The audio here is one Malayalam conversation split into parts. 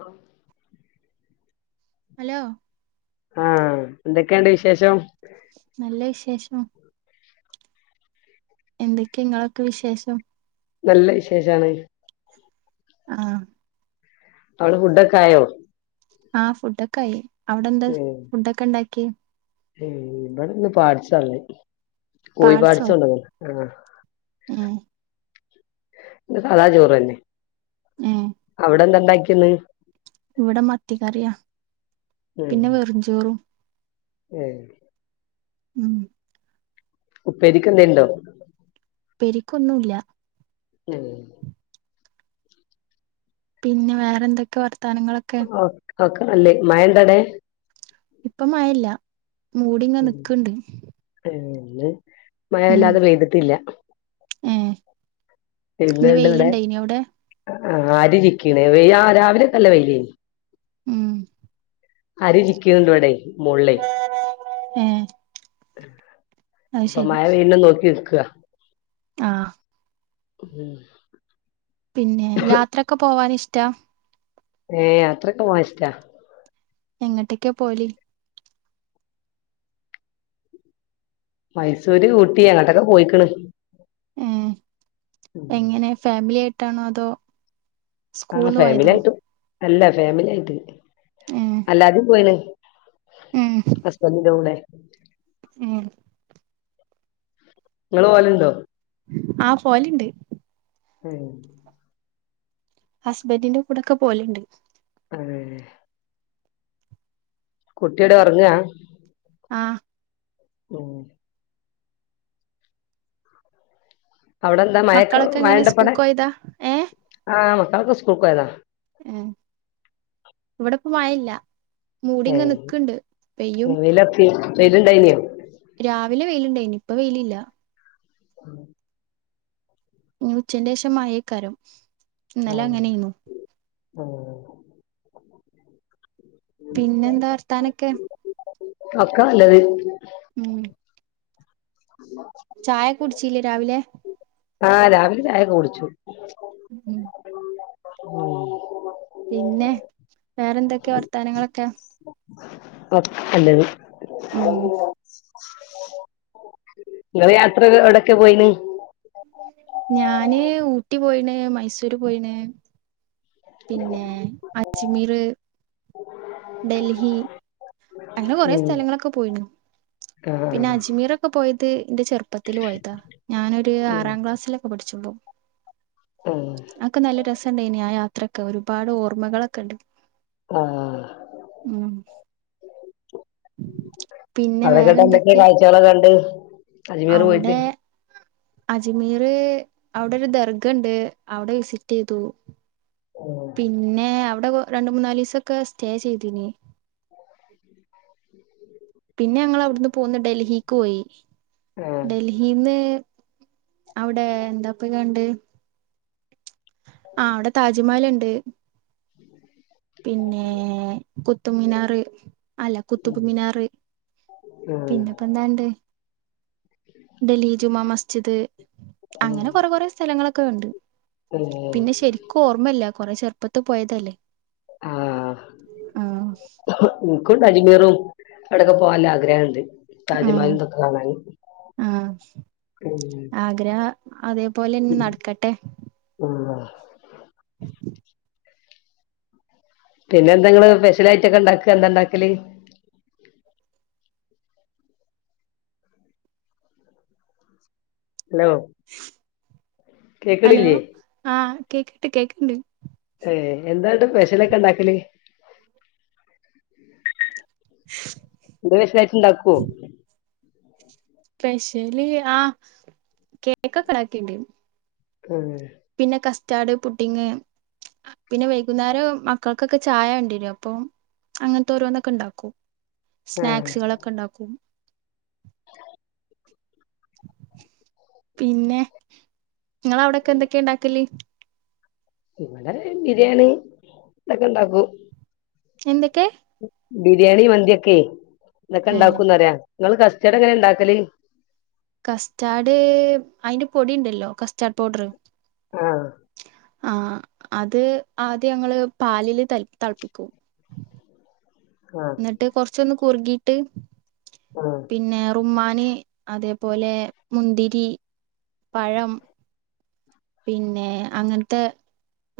ആഹ് ഹലോ ആഹ് എന്തൊക്കെയുണ്ട് വിശേഷം നല്ല വിശേഷം എന്തൊക്കെ നിങ്ങളൊക്കെ വിശേഷം നല്ല വിശേഷാണ് ആഹ് അവ്ടെ ഫുഡൊക്കെ ആയൊ ആഹ് ഫുഡൊക്കെ ആയി അവിടെ എന്താ ഉം ഫുഡൊക്കെ ഉണ്ടാക്കിയേ ഇവിടെ ഇന്ന് പാട്സാ ഇള്ളേഹ് കോഴി പാട്സ്കൊണ്ട് വന്നീനി ആ ഉം സദാ ചോറന്നെ ഉം അവിടെ ന്താ ഇ ണ്ടാക്കിയേ ന്ന് ഇവിടെ മത്തി കറിയാ പിന്നെ വെറുംചോറും ഹെഹ് ഉം ഉപ്പേരിക്ക് എന്തെ ണ്ടോ ഉപ്പേരിക്കൊന്നൂല്യ ഉം പിന്നെ വേറെ എന്തൊക്കെ വർത്താനങ്ങളക്കെ ഓ ഓക്കെ നല്ലേ മഴ ഉണ്ടോ അവിടെ ഇപ്പ മഴ ഇല്ല മൂടിങ്ങനി ക്കണ്ട് ഉം മഴ വല്ലാതെ പെയ്തിട്ടില്ല ഏഹ് എണ്ട് ഇന്ന് ഇവിടെ വെയിലുണ്ടായിനോ അവിടെ ആഹ് ആരി ചിക്കിന് രാവിലെ ഒകെ നല്ല വെയിൽ എനി ഉം അരി ചിക്കിയത് ഉണ്ട് ഇവിടെ മുകളിലെ ഏഹ് അത് അപ്പൊ ശരി മഴ പെയ്യുന്നുണ്ടോ എന്ന് നോക്കി നിക്കാ ആഹ് ഉം പിന്നെ യാത്രൊക്കെ പോവാൻ ഇഷ്ടാ ഏ യാത്രൊക്കെ പോവാഷ്ടാ എങ്ങോട്ടേക്കാ പോൽ മൈസൂര് ഊട്ടി അങ്ങോട്ടൊക്കെ പോയിക്കണ് ഉ എങ്ങനെ ഫാമിലി ആയിട്ടാണോ അതോ ആഹ് സ്കൂൾന്ന് ഫാമിലി പോയതോ ആയിട്ട് അല്ല ഫാമിലി ആയിട്ട് ഏഹ് അല്ലാത പോയിണ് ഉം ഹസ്ബൻ്റ് ൻ്റെ കൂടെ ഉം നിങ്ങള് പോലുണ്ടോ ആഹ് പോലുണ്ട് ഏഹ് ഹസ്ബൻ്റ് ന്റെ കൂടെക്കെ പോലുണ്ട് ആഹ് കുട്ടിയോടെ ഒർങ്ങാ ആഹ് ഓഹ് അവിടെ എന്താ മഴ മക്കളൊക്കെ എങ്ങനെ മഴേണ്ടപ്പടെ സ്കൂക്കോയതാ ഏഹ് ആഹ് മക്കളൊക്കെ സ്കൂൾക്കോയതാ ഉം ഇവിടെപ്പ മഴല്ല മൂടിങ്ങ നിക്ക്ണ്ട് പെയ്യും വെയ്ലർച്ച് വെലുണ്ടായിനോ രാവിലെ വെയിലുണ്ടായിനി ഇപ്പം വെയിലില്ല ഉം ഉച്ചന്റെ ശേഷം മായേ കാരം ആഹ് ആഹ് പിന്നെ എന്താ വർത്താനൊക്കെ ഒക്കെ നല്ലത് ഉം [inaudible] ചായ കുടിച്ചല്ലേ രാവിലെ ആഹ് രാവിലെ ചായ കുടിച്ചു ഉം ഉം പിന്നെ വേറെന്തൊക്കെയ വർത്താനങ്ങളൊക്കെ ഒക്കെ നല്ലത് ഉം നിങ്ങള് യാത്ര എവിടയൊക്കെ പോയിന് ഞാന് ഊട്ടി പോയിണ് മൈസൂര് പോയിണ് പിന്നെ അജ്മീർ ഡൽഹി അങ്ങനെ കൊറെേ ഉം സ്ഥലങ്ങളൊക്കെ പോയിരുന്നു പിന്നെ ആഹ് അജ് അജ്മീർ പോയത് എന്റെ ചെറുപ്പത്തിൽ പോയതാ ഞാനൊരു ആറാം ക്ലാസ്സിലൊക്കെ പഠിച്ച്പോ ഏയ് അതൊക്കെ നല്ല രസുണ്ടായിനി ആഹ് യാത്രയൊക്കെ ഒരുപാട് ഓർമ്മകളൊക്കെ ഉണ്ട് ഓഹ് ഉം പിന്നെ അതൊക്കെട്ട് എന്തൊക്കെ വേറെന്തൊക്കെ കാഴ്ചകളാ കണ്ട് അജ്മീർ പോയിട്ട് അജ്മീര് അവിടെ ഒരു ദർഗണ്ട് അവിടെ വിസിറ്റ് ചെയ്തു പിന്നെ അവിടെ രണ്ട് മൂന്നാല് ദിവസൊക്കെ സ്റ്റേ ചെയ്തീന് [inaudible] പിന്നെ ഞങ്ങൾ അവിടുന്ന് പോന്നു ഡൽഹിക്ക് പോയി ആഹ് ഡൽ ആഹ് ഹീന്ന് അവിടെ എന്താപ്പൊ കണ്ട് ആഹ് അവിടെ താജ്മഹൽ ഉണ്ട് പിന്നെ കുത്തും മിനാർ അല്ല കുത്തബ് മിനാർ ആഹ് പിന്നിപ്പൊ എന്താണ്ട് ഡൽഹി ജുമാ മസ്ജിദ് അങ്ങനെ കൊറെ കൊറെ സ്ഥലങ്ങളൊക്കെ കണ്ട് പിന്നെ ശെരിക്കും ഓർമ്മയില്ല കൊറെ ചെറുപ്പത്തിൽ പോയതല്ലേ ആഹ് ആഹ് ഏനിക്കുംണ്ട് അജിമീറും അവിടൊക്കെ പോകാന് നല്ല ആഗ്രഹണ്ട് ആഹ് താജ്മഹൽ ഇതൊക്കെ കാണാന് ആഹ് ആഗ്രഹം അതേപോലന്നെ നടക്കട്ടെ ആഹ് [inaudible] പിന്നെ എന്തെങ്ങിള് സെപ്ഷ്യലായിട്ട് ഒക്കുണ്ടാക്കുക എന്താണ്ടാക്കല് ഹലോ ഹലോ കേക്കണില്ലേ ആഹ് കേക്ക്ണ്ട് കേക്ക്ണ്ട് ഏഹ് എന്താ ഇവടെ സ്പെഷ്യലൊക്കെ ഉണ്ടാക്കല് എന്തെ പെഷലായിട്ട്ണ്ടാക്കവോ സ്പെഷ്യല് ആഹ് കേക്കൊക്കെ ഉണ്ടാക്കണ്ട് ആഹ് പിന്നെ കസ്റ്റാഡ് പുഡിങ് പിന്നെ വൈകുന്നേരം മക്കൾക്കൊക്കെ ചായ വേണ്ടി വരും അപ്പൊ അങ്ങനത്തെ ഓരോന്നൊക്കെ ഉണ്ടാക്കും ആഹ് സ്നാക്സുകളൊക്കെ ഉണ്ടാക്കും പിന്നെ നിങ്ങളവിടെക്കെ എന്തൊക്കെ ഉണ്ടാക്കല് ഇവിടെ ബിരിയാണി ഇതൊക്കെ ഉണ്ടാക്കും എന്തൊക്കെ ബിരിയാണി മന്തിയൊക്കെ ഇതൊക്കെ ഏഹ് ഉണ്ടാക്കുന്നറ്യ നിങ്ങള് കസ്റ്റാഡ് എങ്ങനെ ഉണ്ടാക്കല് കസ്റ്റാർഡ് അതിന്റെ പൊടി ഉണ്ടല്ലോ കസ്റ്റാർഡ് പൗഡറ് ആഹ് ആഹ് അത് ആദ്യം ഞങ്ങള് പാലില് ത തിളപ്പിക്കും ആഹ് എന്നിട്ട് കൊറച്ചൊന്ന് കുറുകിട്ട് ആഹ് പിന്നെ റുമ്മാന് അതേപോലെ മുന്തിരി പഴം പിന്നെ അങ്ങനത്തെ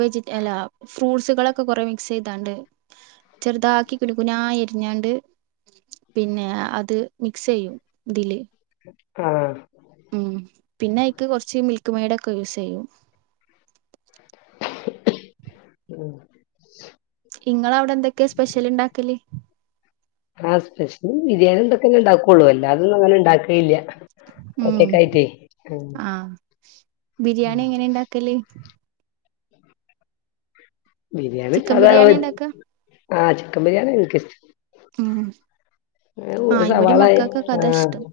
വെജി അല്ല ഫ്രൂട്സ്കളൊക്കെ കൊറേ മിക്സ് ചെയ്താണ്ട് ചെറുതാക്കി കുനുകുനാ അരി ഞ്ഞാണ്ട് പിന്നെ അത് മിക്സ് ചെയ്യും ഇതില് ആഹ് ഉം പിന്നെ അയ്ക്ക് കൊറച്ച് മിൽക്ക് മെയിഡൊക്കെ യൂസ് ചെയ്യും [unintelligible] നിങ്ങളെ അവിടെ എന്തൊക്കെയാ സ്പെഷ്യല് ഇണ്ടാക്കല് ആഹ് സ്പെഷ്യല് ബിരിയാണിം ഇതൊക്കെ ഉണ്ടാക്കുള്ളൂ അല്ലാതൊന്നും അങ്ങനെ ഉണ്ടാക്കേയില്ല ഉം ആ ബിരിയാണി എങ്ങനെ ഉണ്ടാക്കൽ ബിരിയാണി ചിക്കൻ സാത ബിരിയാണി ഉണ്ടാക്ക ആ ചിക്കൻ ബിരിയാണിയാണ് എനിക്ക് ഇഷ്ടം ആ സവാളായി അതാ ആഹ് ഇഷ്ടം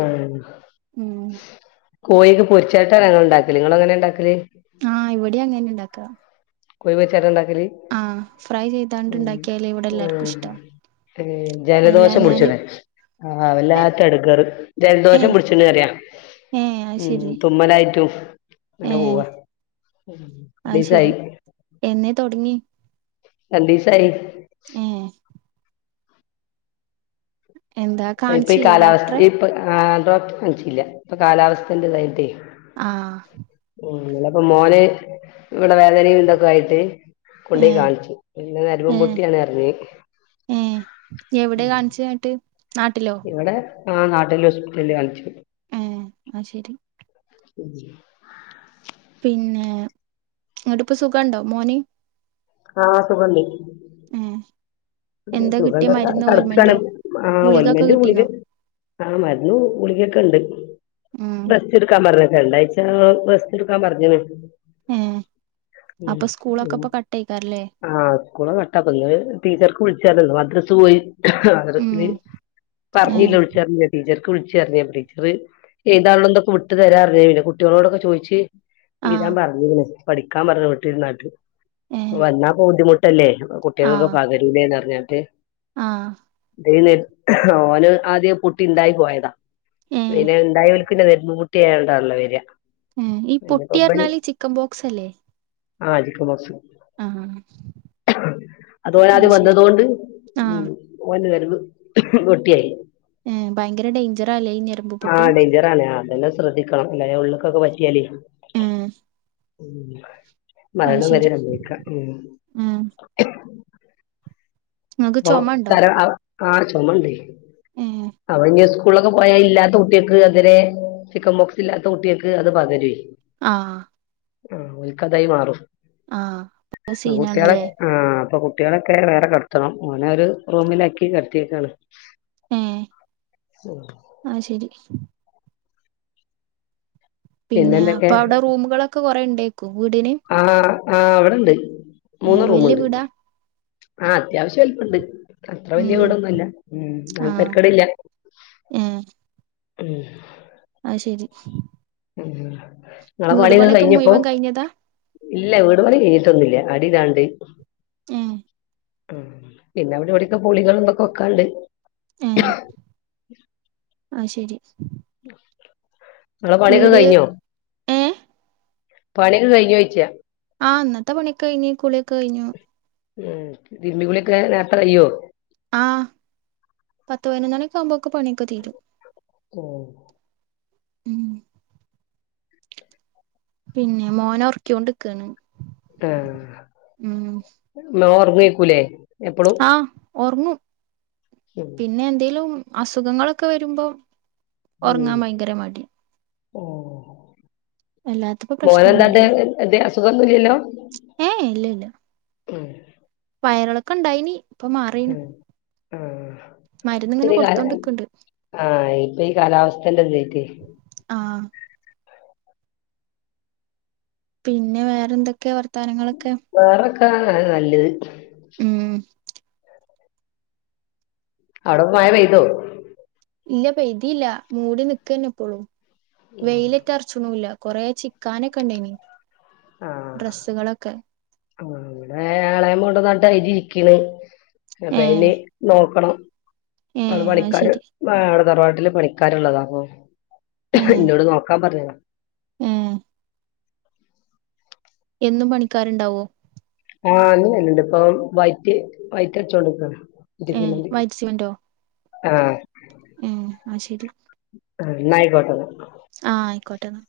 ആഹ് ഉം കോയൊക്കെ പൊരിച്ചാട്ടാ നങ്ങൾ ഇണ്ടാക്കൽ നിങ്ങൾ എങ്ങനെ ഉണ്ടാക്കൽ ആഹ് ഇവടിം അങ്ങനെ ഇണ്ടാക്ക കോയി പൊരിചാട്ടാണ്ടാക്കല് ആ ഫ്രൈ ചെയ്താണ്ട് ഇണ്ടാക്കിയാലെ ഇവിടെ എല്ലാർക്കും ഇഷ്ടം ജയലദോഷം പുടിച്ച്ണെ ആഹ് ഏഹ് വല്ലാത്ത എടങ്ങേറ് ജലദോഷം ഏഹ് പുടിച്ച്ണ് പറയ ഏഹ് അത് ഉം ശരി തുമ്മലായിട്ടും അങ്ങനെ പോവ അയ് ശരി എന്നെ തൊടങ്ങി രണ്ടീസായി ഏ എന്താ ഇപ്പൊ ഈ കാണിച്ചില്ലേ കാലാവസ്ഥ ഡോക്ടറെ ഇപ്പ ആ ഡോക്ട കാണിച്ചില്ല ഇപ്പൊ കാലാവസ്ഥന്റെ ഇതായിട്ടേ ആഹ് ഉം പിന്നപ്പം മോന് ഇവിടെ വേദനയും ഇതൊക്കെ ആയിട്ട് കൊണ്ടോയി ഏഹ് കാണിച്ചു ഏഹ് ഞരമ്പുപൊട്ടിയാണ് പറഞ്ഞത് ട്ട് നാട്ടിലോ ഇവിടെ ആ നാട്ടില് ഹോസ്പിറ്റലിൽ കാണിച്ച് ഏ എന്ന ശരി മ് പിന്നെ ഇന്നെട്ട് ഇപ്പം സുഖം ഉണ്ടോ മോന് ആ സുഗണ്ട് ഏ സുഖണ്ട്ന്ന് പാറഞ്ഞ് കെടക്കാണ് ആ ഓയിൻ ഗുളികൊക്കെ മെന്റും കിട്ടീനോ ഗുളികം ആഹ് മരുന്ന് ഗുളികൊക്കെ ഉണ്ട്. ഉം എടുക്കാ പറഞ്ഞെ രണ്ടാഴ്ച റെസ്റ്റ് എടുക്കാൻ പറഞ്ഞ്ണ്.. ഏ അപ്പൊ സ്കൂളൊക്കെ ഇപ്പൊ കട്ടെയ്ക്കാറല്ലേ.. ആഹ് സ്കൂളെക്കെ കട്ടാക്കും ഇന്ന് ടീച്ചർക്ക് വിളിച്ച് പറഞ്ഞു ഇന്ന് മദ്രസ് പോയി.. ഉം മദ്രസ്സിൽ ഏ പറഞ്ഞില്ല വി വിളിച് പറഞ്ഞ് ടീച്ചർക്ക് വിളിച്ചുറിഞ്ഞ ടീച്ചർ എഴുതാൻ ഉള്ള തൊക്കെ വിട്ടു തരാന്ന് പറഞ്ഞ് പിന്നെ കുട്ടികളോടൊക്ക ചോയ്ച്ച്.. എയ്താൻ ആഹ് പറഞ്ഞ്ക്ക്ണ് പഠിക്കാൻ പറഞ്ഞു വിട്ടിലിരുന്നാട്ട് ഏ വന്നാ ബുദ്ധിമുട്ട്.. ട്ടല്ലേ കുട്ടികൾക്ക ആഹ് പക രൂലെന്ന് പറഞ്ഞിട്ട്.. ആഹ് ഓന് ആദ്യ പൊട്ടി ഉണ്ടായി പോയതാ ഏ പിന്നെ ഇണ്ടായൊൽ.. പിന്നെ വരുന്നേ പൂട്ടിയായോണ്ടാണല്ലെ വരിക.. ഈ പൊട്ടി പറഞ്ഞാൽ ചിക്കൻ ബോക്സ് അല്ലേ.. ആഹ് ചിക്കൻ ബോക്സ്‌.. ആഹ് അത് ഇപ്പം ശരി വന്നതൊണ്ട് ഉം ആഹ് ഓൻ വരവ് പൊട്ടിയായി. ഭയങ്കര ഡേയ്ഞ്ചർ ആല്ലെ ഈ ഞര.. ആഹ് ഡേഞ്ചറണേ അതന്നെ ശ്രദ്ധിക്കണം അല്ലെ ഉള്ളള്ക്കൊക്കെ പറ്റിയാലേ.. ഉം.. മ് മരണം വരെ ശരി സംഭവിക്കാം ഉം ഉം നിങ്ങക്ക് അപ്പൊ ചുമ ഉണ്ടോ തര ആ ആ ചുമണ്ടേ ഏ അവന് ഞ്ഞ് സൂ.. സ്കൂളൊക്കെ പോയാൽ ഇല്ലാത്ത കുട്ടികൾക്ക് അതിരെ ചിക്കൻ ബോക്സ് ഇല്ലാത്ത കുട്ടികൾക്ക് അത് പകരെ ആഹ് ആഹ് ഓല്കതായി മാറും ആഹ് അപ്പൊ കുട്ടിളെ.. സീനാണല്ലേ ആഹ അപ്പൊ കുട്ടികളൊക്കെ വേറെ കിടത്തണം ഓനെ ഒരു റൂമിലാക്കി കിടത്തിയക്കാണ്.. ഉം.. ആഹ ശെരി.. പിന്നെ പിന്നെന്തൊക്കെ അപ്പൊ അവിടെ റൂമുകളൊക്കെ കൊറേ ഉണ്ടേക്കും വീടിന്.. ആ ആ ഇവിടെണ്ട് മൂന്ന് വല്യ റൂമുണ്ട് വീടാ ആ അത്യാവശ്യ.. ണ്ട് അത്ര വലിയ ഉം വിടൊന്നുംല്ല ഉം ഇന്നാലും ആഹ് തരക്കേടില്ല.. ഉം.. ആഹ ശെരി.. ഉം നിങ്ങളെ പണിക്കെ കഴിഞ്ഞപ്പോ.. മുഴുവൻ കഴിഞ്ഞതാ ഇല്ല വീട് പണി കഴിഞ്ഞിട്ടൊന്നുമില്ല അടിണ്ടണ്ട്.. ഉം.. ഉം പിന്നെ അവിടെ ഇവിടക്കെ പൊളികൾ തെ ക്കെ വെക്കാൻണ്ട്.. ഹെ അഹ് ശെരി.. നിങ്ങളെ പണിയൊക്കെ കഴിഞ്ഞോ.. ഏ പണിയൊക്കെ കഴിഞ്ഞോ ച്ചോയ്ച്ചാ.. ആ ഇന്നെത്തെ പണിക്കെ കഴിഞ്ഞു കുളിയൊക്കെ കഴിഞ്ഞു.. ഉം തിരിംബികുളിയൊക്കെ നേരത്തെ കൈയ്യോ. ആഹ പത്ത് പതിനൊന്ന് മണി യൊക്കെ ആവുമ്പോ ഒക്കെ പണിയൊക്കെ തീരും.. ഓ.. ഉം.. പിന്നെ മോനോർ.. ഓർക്കിയൊണ്ട് നിക്കാണ്.. ആഹ് ന്ന ഓർങ്ങേക്കൂലേ? ആഹ് ഒർങ്ങും ഉം പിന്നെഎന്തേലും അസുഖങ്ങളൊക്കെ വെരുമ്പോ ഉം ആഹ് അല്ലാത്തപ്പോ മോനെന്താട്ട് പ്രശ്നൊന്നുല്ല എന്തേ അസുഖമൊന്നുംല്ലല്ലോ? ഏഹേ ഇല്ല, ഇല്ല വയറിളക്കം ഇണ്ടായ്നി. ഉം മരുന്ന് ആഹ് ഇങ്ങനെ ഇകാല കൊടുത്തോണ്ട്ക്ക്ണ്ട് ആഹ് ഇപ്പോ ഈ കാലാവസ്ഥന്റെ ഇതായ്ട്ടെയ് ആഹ് പിന്നെ വേറെഎന്തൊക്കെ വർത്താനങ്ങളൊക്കെ? വേറൊക്കെ അങ്ങന്നല്ലെത്. ഉം അവ്ടെപ്പോ മയപെയ്തൊ ഇല്ല പെയ്തില്ല മൂടി നിക്കെന്നെ ഇപ്പളും വെയിലേറ്റെ അർച്ച്ണൂല്ല. കൊറെ ചിക്കാനൊക്കെണ്ടയ്നി ഡ്രസ്സുകളൊക്കെ ആഹ് ഇവടെ എളേമകൊണ്ടന്നട്ട് അരി ഇരിക്ണ് ഏ അപ്പയ്നി നോക്കണം ഏ അത് അവ്ടെപണിക്കാര് ശരി ആഹ് വ്ടെ തറവാട്ടില് പണിക്കാര്ള്ളതാപ്പോ ഇന്നോട് നോക്കാൻ പറഞ്ഞത. ഉം എന്നും പണിക്കാരുണ്ടാവോ? ആഹ് എന്നുംവെര്ല്ണ്ട്പ്പ വൈറ്റ് വൈറ്റ് അടിച്ചോണ്ട് ഇക്കാണ് ഏ റ്റ്സിമെന്റ് വൈറ്റ് ആഹ് ഉം ആഹ് ശെരി. ആഹ് ന്നയിക്കോട്ടെന്ന. ആഹ് ആയിക്കോട്ടെന്നാ.